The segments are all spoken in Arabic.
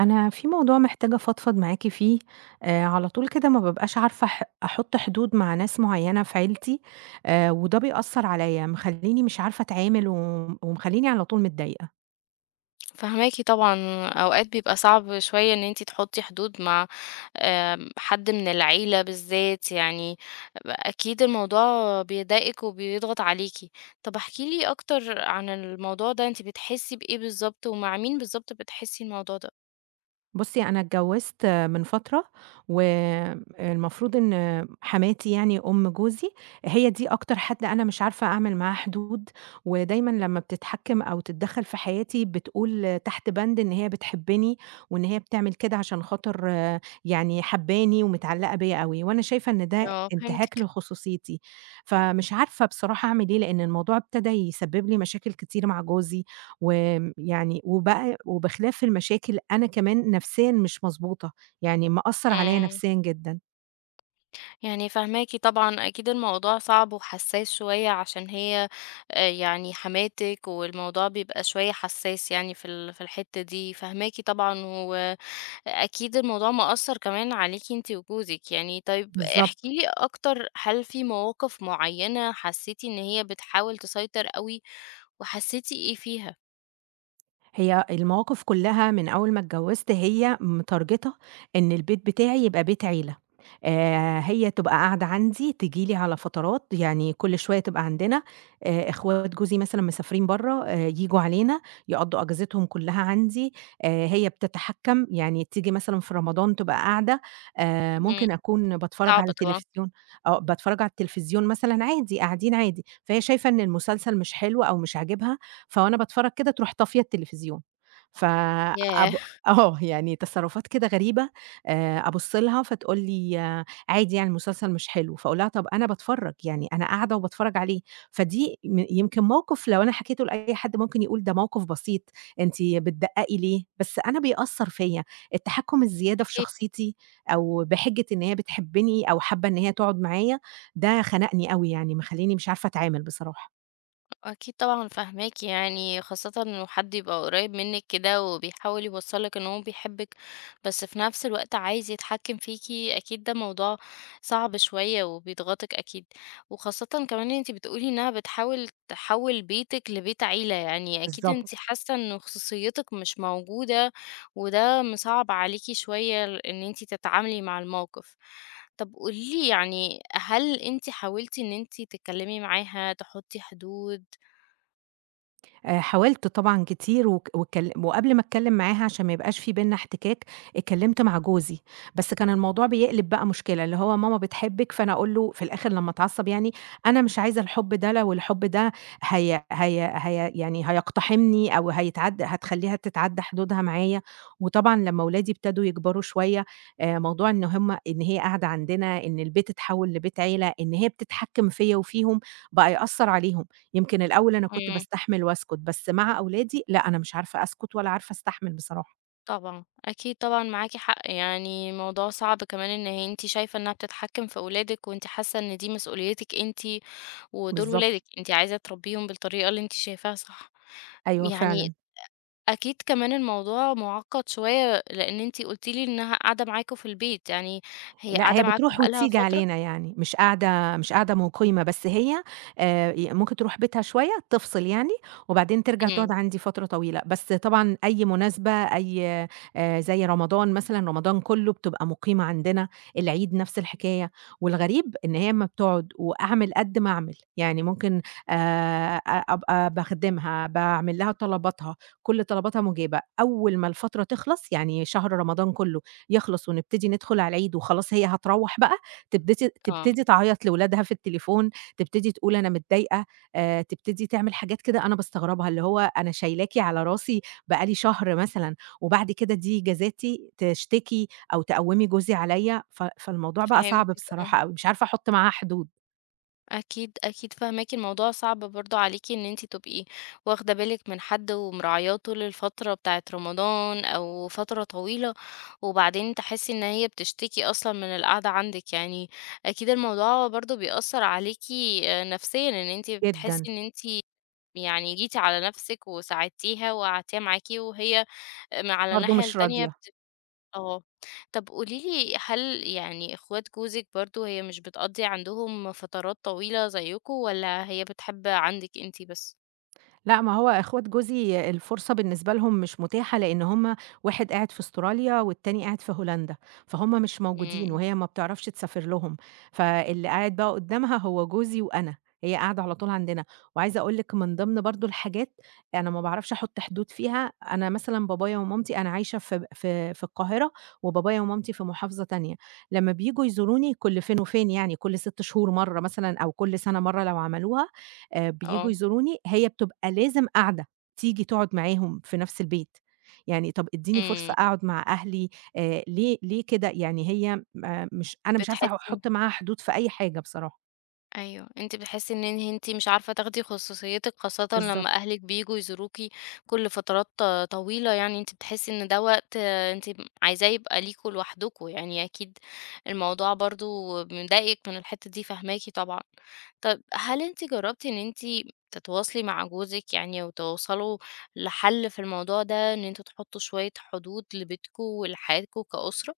أنا في موضوع محتاجة أفضفض معاكِ فيه، على طول كده ما بابقاش عارفة أحُط حدود مع ناس معيّنة في عيلتي، وده بيأثّر عليَّ، مخلّيني مش عارفة أتعامل ومخلّيني على طول متضايقة. فاهماكِ طبعًا، أوقات بيبقى صعب شوية إن أنتِ تحطّي حدود مع حد من العيلة بالذات يعني، أكيد الموضوع بيضايقِك وبيضغط عليكِ. طب احكِ لي أكتر عن الموضوع ده، أنتِ بتحسّي بإيه بالضبط ومع مين بالضبط بتحسّي الموضوع ده؟ بُصّي، أنا اتجوّزت من فترة، والمفروض إن حماتي يعني أم جوزي، هي دي أكتر حد أنا مش عارفة أعمل معاه حدود، ودايمًا لمّا بتتحكّم أو تتدخّل في حياتي بتقول تحت بند إن هي بتحبّني، وإن هي بتعمل كده عشان خاطر يعني حابّاني ومتعلّقة بيّا أوي، وأنا شايفة إن ده آه، انتهاك فهمتِك. لخصوصيتي، فمش عارفة بصراحة أعمل إيه، لإن الموضوع ابتدى يسبّب لي مشاكل كتير مع جوزي، يعني وبقى وبخلاف المشاكل أنا كمان نفسيًا مش مضبوطة، يعني مأثّر عليَّ إمم، نفسيًا جدًا. يعني فاهماكِ طبعًا، أكيد الموضوع صعب وحساس شوية عشان هي يعني حماتِك والموضوع بيبقى شوية حساس يعني في الحتّة دي، فاهماكِ طبعًا، و أكيد الموضوع مأثّر كمان عليكِ أنتِ وجوزِك يعني. طيب احكي بالضبط. لي أكتر، هل في مواقف معيّنة حسّيتِ إن هي بتحاول تسيطر أوي وحسّيتِ إيه فيها؟ هي المواقف كلّها من أول ما اتجوّزت هي متارجته إن البيت بتاعي يبقى بيت عيلة، هي تبقى قاعدة عندي، تيجي لي على فترات، يعني كل شوية تبقى عندنا، إخوات جوزي مثلًا مسافرين برّه، ييجوا علينا، يقضّوا أجازتهم كلّها عندي، هي بتتحكّم، يعني تيجي مثلًا في رمضان تبقى قاعدة، إمم، ممكن أكون باتفرّج صعب على طبعًا. تلفزيون باتفرّج على التلفزيون مثلًا عادي، قاعدين عادي، فهي شايفة إن المسلسل مش حلو أو مش عاجبها فوأنا باتفرّج كده تروح طافية التلفزيون، ف ياه! أب يعني تصرُّفات كده غريبة. أبُص لها فتقول لي: "آه، عادي يعني المسلسل مش حلو." فاقول لها: "طَب أنا باتفرّج، يعني أنا قاعدة وباتفرّج عليه." فدي يمكن موقِف لو أنا حكيته لأي حد ممكن يقول ده موقِف بسيط، أنتِ بتدقّقي ليه؟ بس أنا بيأثّر فيّا، التحكُّم الزيادة في أكيد. شخصيتي أو بحِجّة إن هي بتحبّني أو حابّة إن هي تقعُد معايا، ده خنقني أوي يعني مخلّيني مش عارفة أتعامل بصراحة. أكيد طبعًا فاهماكِ يعني، خاصةً لو حد يبقى قريب منِّك كده وبيحاول يوصّل لِك إن هو بيحبِّك، بس في نفس الوقت عايز يتحكّم فيكِ، أكيد ده موضوع صعب شوية وبيضغطِك أكيد، وخاصةً كمان أنتِ بتقولي إنها بتحاول تحوّل بيتِك لبيت عيلة، يعني أكيد أنتِ بالضبط. حاسة إن خصوصيتِك مش موجودة، وده مصعّب عليكِ شوية ال إن أنتِ تتعاملي مع الموقف. طَب قولي لي يعني هل أنتِ حاولتِ إن أنتِ تتكلمي معاها، تحطّي حدود؟ حاولت طبعًا كتير وك واتكل وقبل ما أتكلم معاها عشان ما يبقاش في بيننا احتكاك، اتكلمت مع جوزي، بس كان الموضوع بيقلب بقى مشكلة، اللي هو ماما بتحبِك، فأنا أقول له في الآخر لمّا اتعصب يعني: "أنا مش عايزة الحب ده، لو الحب ده هي يعني هيقتحمني أو هيتعدى هتخلّيها تتعدى حدودها معايا." وطبعًا لمّا ولادي ابتدوا يكبروا شوية، موضوع إن هي قاعدة عندنا، إن البيت اتحوّل لبيت عيلة، إن هي بتتحكم فيّا وفيهم، بقى يأثّر عليهم. يمكن الأول أنا كنت إمم، باستحمل واسكت، بس مع أولادي لأ، أنا مش عارفة أسكت ولا عارفة أستحمل بصراحة. طبعًا، أكيد طبعًا معاكِ حق، يعني الموضوع صعب كمان إن هي أنتِ شايفة إنها بتتحكم في ولادِك، وأنتِ حاسة إن دي مسؤوليتِك أنتِ، ودول بالضبط، ولادِك، أنتِ عايزة تربيهم بالطريقة اللي أنتِ شايفاها صح، أيوه يعني فعلًا. أكيد كمان الموضوع مُعقّد شوية، لإن أنتِ قُلتِ لي إنها قاعدة معاكم في البيت، يعني هي لأ، قاعدة هي معاكم بتروح بقى لها وتيجي فترة؟ علينا يعني، مش قاعدة مُقيمة، بس هي ي ممكن تروح بيتها شوية تفصل يعني، وبعدين ترجع إمم، تقعد عندي فترة طويلة، بس طبعًا أي مناسبة أي زي رمضان مثلًا، رمضان كلّه بتبقى مُقيمة عندنا، العيد نفس الحكاية، والغريب إن هي أمّا بتقعد وأعمل قد ما أعمل، يعني ممكن أ أبقى باخدمها، باعمل لها طلباتها، كل طلباتها مُجابة، أول ما الفترة تخلص يعني شهر رمضان كلّه يخلص ونبتدي ندخل على العيد وخلاص هي هتروّح بقى، تبتدي آه، تبتدي تعيّط لولادها في التليفون، تبتدي تقول أنا متضايقة، تبتدي تعمل حاجات كده أنا باستغربها، اللي هو أنا شايلاكِ على راسي بقى لي شهر مثلًا، وبعد كده دي جزاتي، تشتكي أو تقوّمي جوزي عليّا، فالموضوع بقى صعب فهمتِك، آه. بصراحة أوي، مش عارفة أحُط معاها حدود، أكيد أكيد فاهماكِ، الموضوع صعب برضه عليكِ إن أنتِ تبقي واخدة بالِك من حد ومراعياه طول الفترة بتاعة رمضان أو فترة طويلة، وبعدين تحسي إن هي بتشتكي أصلًا من القعدة عندِك، يعني أكيد الموضوع برضه بيأثّر عليكِ نفسيًا، إن أنتِ بتحسي جدًا، إن أنتِ يعني جيتِ على نفسِك وساعدتيها وقعدتيها معاكِ وهي على برضه الناحية مش التانية راضية. آه. طب قولي لي هل يعني إخوات جوزِك برضه هي مش بتقضّي عندهم فترات طويلة زيكم والّا هي بتحب عندِك أنتِ بس؟ لأ، ما هو إخوات جوزي الفرصة بالنسبة لهم مش متاحة، لإن هُم واحد قاعد في أستراليا والتاني قاعد في هولندا، فهُم مش موجودين، إمم، وهي ما بتعرفش تسافر لهم، فاللي قاعد بقى قدامها هو جوزي وأنا، هي قاعدة على طول عندنا. وعايزة أقول لِك من ضمن برضه الحاجات أنا ما باعرفش أحط حدود فيها، أنا مثلًا بابايا ومامتي أنا عايشة في القاهرة، وبابايا ومامتي في محافظة تانية، لمّا بييجوا يزوروني كل فين وفين يعني كل 6 شهور مرة مثلًا أو كل سنة مرة لو عملوها، بييجوا آه، يزوروني، هي بتبقى لازم قعدة، تيجي تقعد معاهم في نفس البيت، يعني طَب ادّيني إمم. فرصة أقعد مع أهلي. ليه كده؟ يعني هي م مش أنا مش عارفة أح بتحسّي أحُط معاها حدود في أي حاجة بصراحة. أيوه، أنتِ بتحسّي إن أنتِ مش عارفة تاخدي خصوصيتِك، خاصةً بالضبط. لمّا أهلِك بييجوا يزوروكِ كل فترات طويلة، يعني أنتِ بتحسّي إن ده وقت أنتِ عايزاه يبقى ليكم لوحدكم، يعني أكيد الموضوع برضه مضايقِك من الحتّة دي، فاهماكِ طبعًا. طَب هل أنتِ جرّبتِ إن أنتِ تتواصلي مع جوزِك يعني وتوصلوا لحل في الموضوع ده، إن أنتم تحطّوا شوية حدود لبيتكم ولحياتكم كأسرة؟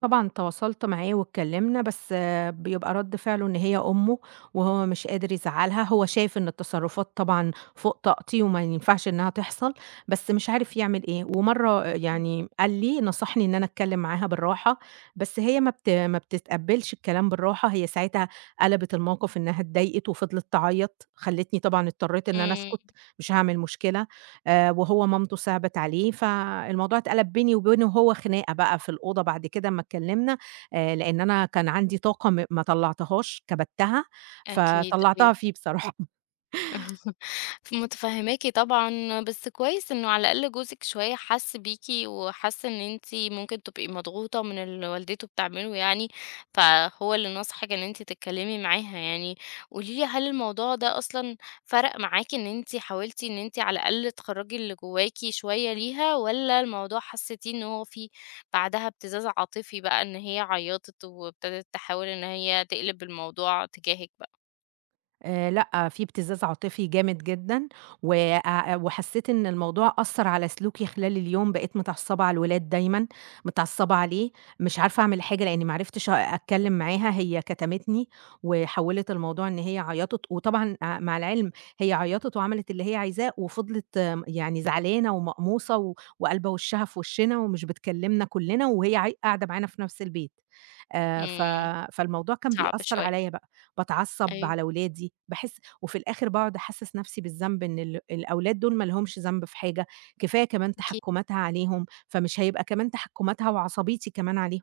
طبعًا تواصلت معاه واتكلمنا، بس بيبقى رد فعله إن هي أمه، وهو مش قادر يزعّلها، هو شايف إن التصرفات طبعًا فوق طاقتي وما ينفعش إنها تحصل، بس مش عارف يعمل إيه، ومرّة يعني قال لي نصحني إن أنا أتكلم معاها بالراحة، بس هي ما بتتقبلش الكلام بالراحة، هي ساعتها قلبت الموقف إنها اتضايقت وفضلت تعيط، خلّتني طبعًا اضطريت إن أنا إمم، أسكت، مش هاعمل مشكلة. وهو مامته صِعبِت عليه، فالموضوع اتقلب بيني وبينه هو خناقة بقى في الأوضة بعد كده أمّا اتكلّمنا، لإن أنا كان عندي طاقة ما طلّعتهاش، كبتّها، أكيد، فطلّعتها أيوه. فيه بصراحة. متفهماكِ طبعًا، بس كويس إنه على الأقل جوزِك شوية حَسّ بيكِ، وحَسّ إن أنتِ ممكن تبقي مضغوطة من اللي والدته بتعمله يعني، فهو اللي نصحِك إن أنتِ تتكلمي معاها يعني. قولي لي هل الموضوع ده أصلًا فرق معاكِ إن أنتِ حاولتِ إن أنتِ على الأقل تخرّجي اللي جواكِ شوية ليها، والّا الموضوع حسيتيه إن هو فيه بعدها ابتزاز عاطفي بقى، إن هي عيّطت وابتدت تحاول إن هي تقلب الموضوع تجاهِك بقى؟ لأ، في ابتزاز عاطفي جامد جدًا، وحسيت إن الموضوع أثّر على سلوكي خلال اليوم، بقيت متعصبة على الولاد دايمًا، متعصبة عليه، مش عارفة أعمل حاجة لإني ما عرفتش أتكلم معاها، هي كتمتني وحوّلت الموضوع إن هي عيّطت، وطبعًا مع العلم هي عيّطت وعملت اللي هي عايزاه، وفضلت يعني زعلانة ومقموصة وقالبة وشّها في وشّنا ومش بتكلمنا كلّنا، وهي قاعدة معانا في نفس البيت. ف إمم، فالموضوع كان صعب بيأثّر شوية. عليّا بقى، باتعصّب أيوه، على ولادي، وفي الآخر باقعد أحسّس نَفْسي بالذنب إن الأولاد دول ما لهمش ذنب في حاجة، كفاية كمان أكيد. تحكُّماتها عليهم، فمش هيبقى كمان تحكُّماتها وعصبيتي كمان عليهم.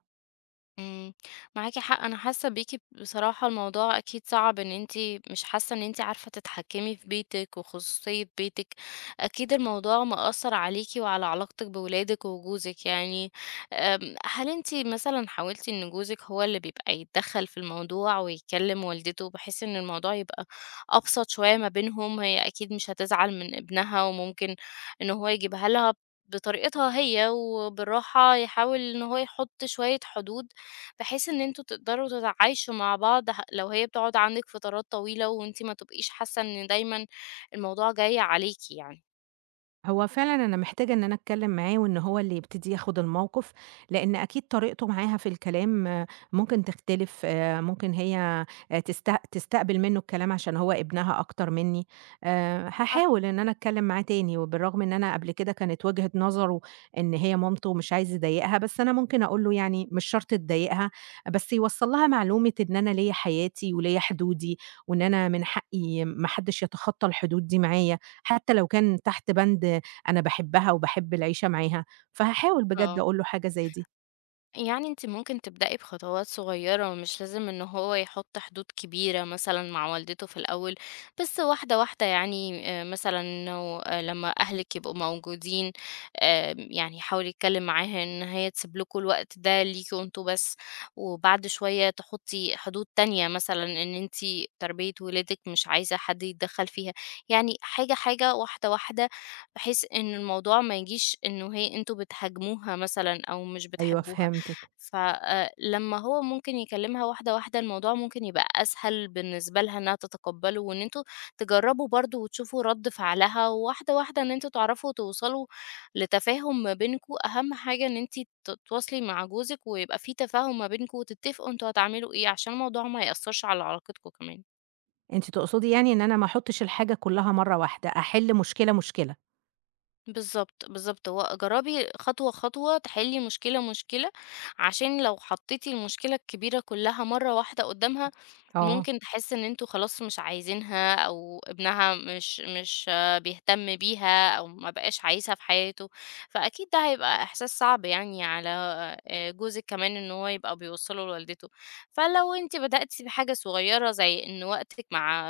إمم، معاكِ حق، أنا حاسة بيكِ بصراحة الموضوع أكيد صعب إن أنتِ مش حاسة إن أنتِ عارفة تتحكمي في بيتِك وخصوصية بيتِك، أكيد الموضوع مأثّر عليكِ وعلى علاقتِك بولادِك وجوزِك يعني. هل أنتِ مثلًا حاولتِ إن جوزِك هو اللي بيبقى يتدخّل في الموضوع ويكلّم والدته بحيث إن الموضوع يبقى أبسط شوية ما بينهم، هي أكيد مش هتزعل من ابنها وممكن إن هو يجيبها لها بطريقتها هي وبالراحة يحاول إن هو يحُط شوية حدود بحيث إن أنتم تقدروا تتعايشوا مع بعض، لو هي بتقعد عندك فترات طويلة وانتي ما تبقيش حاسة إن دايما الموضوع جاي عليكي يعني. هو فعلًا أنا محتاجة إن أنا أتكلّم معاه وإن هو اللي يبتدي ياخُد الموقِف، لإن أكيد طريقته معاها في الكلام ممكن تختلف، ممكن هي تستقبل منّه الكلام عشان هو ابنها أكتر منّي، صح. هاحاول إن أنا أتكلّم معاه تاني، وبالرغم إن أنا قبل كده كانت وجهة نظره إن هي مامته ومش عايز يضايقها، بس أنا ممكن أقول له يعني مش شرط تضايقها، بس يوصّل لها معلومة إن أنا ليّا حياتي وليّا حدودي، وإن أنا من حقّي ما حدّش يتخطّى الحدود دي معايا، حتى لو كان تحت بند أنا باحبها وباحب العيشة معاها، فهاحاول بجد اه أقول له حاجة زي دي. يعني انت ممكن تبدأي بخطوات صغيرة، مش لازم ان هو يحط حدود كبيرة مثلا مع والدته في الأول، بس واحدة واحدة يعني. مثلا انه، لما أهلك يبقوا موجودين، يعني حاولي يتكلم معاها ان هي تسيب لكم الوقت ده ليكوا انتوا بس، وبعد شوية تحطي حدود تانية مثلا ان انت تربية ولادك مش عايزة حد يتدخل فيها، يعني حاجة حاجة، واحدة واحدة، بحيث ان الموضوع ما يجيش انه هي انتوا بتهاجموها مثلا او مش أيوه بتحبوها. فهمتِك. ف لمّا هو ممكن يكلمها واحدة، واحدة، الموضوع ممكن يبقى أسهل بالنسبة لها إنها تتقبله، وإن أنتم تجربوا برضه وتشوفوا رد فعلها، وواحدة، واحدة، إن أنتم تعرفوا توصلوا لتفاهم ما بينكم، أهم حاجة إن أنتِ تتواصلي مع جوزِك ويبقى في تفاهم ما بينكم، وتتفقوا أنتم هتعملوا إيه، عشان الموضوع ما يأثرش على علاقتكم كمان. أنتِ تقصدي يعني إن أنا ما أحطش الحاجة كلها مرّة واحدة، أحل مشكلة، مشكلة. بالضبط، بالضبط. هو جرّبي خطوة، خطوة، تحلّي مشكلة، مشكلة، عشان لو حطّيتِ المشكلة الكبيرة كُلّها مرّة واحدة قُدّامها، آه، ممكن تحس إن أنتم خلاص مش عايزينها أو ابنها مش بيهتم بيها أو ما بقاش عايزها في حياته، فأكيد ده هيبقى إحساس صعب يعني على جوزِك كمان إن هو يبقى بيوصّله لوالدته. فلو أنتِ بدأتِ بحاجة صغيرة زي إن وقتِك مع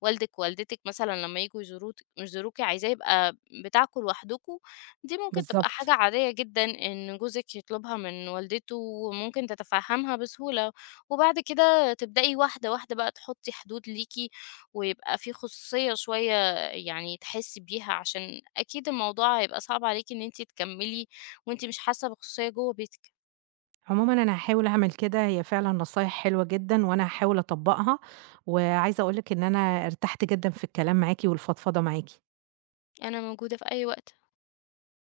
والدِك ووالدتِك مثلًا لمّا ييجوا يزوروت يزوروكِ يزوروكي عايزاه يبقى بتاعكم لوحدكم، دي ممكن تبقى حاجة بالضبط. عادية جدًا إن جوزِك يطلبها من والدته وممكن تتفهّمها بسهولة، وبعد كده تبدئي واحدة، واحدة بقى تحُطّي حدود ليكِ ويبقى في خصوصية شوية يعني تحسّي بيها، عشان أكيد الموضوع هيبقى صعب عليكِ إن أنتِ تكمّلي وأنتِ مش حاسّة بخصوصية جوّه بيتِك. عمومًا أنا هاحاول أعمل كده، هي فعلًا نصايح حلوة جدًا وأنا هاحاول أطبّقها، وعايزة أقول لِك إن أنا ارتحت جدًا في الكلام معاكِ والفضفضة معاكِ. أنا موجودة في أي وقت.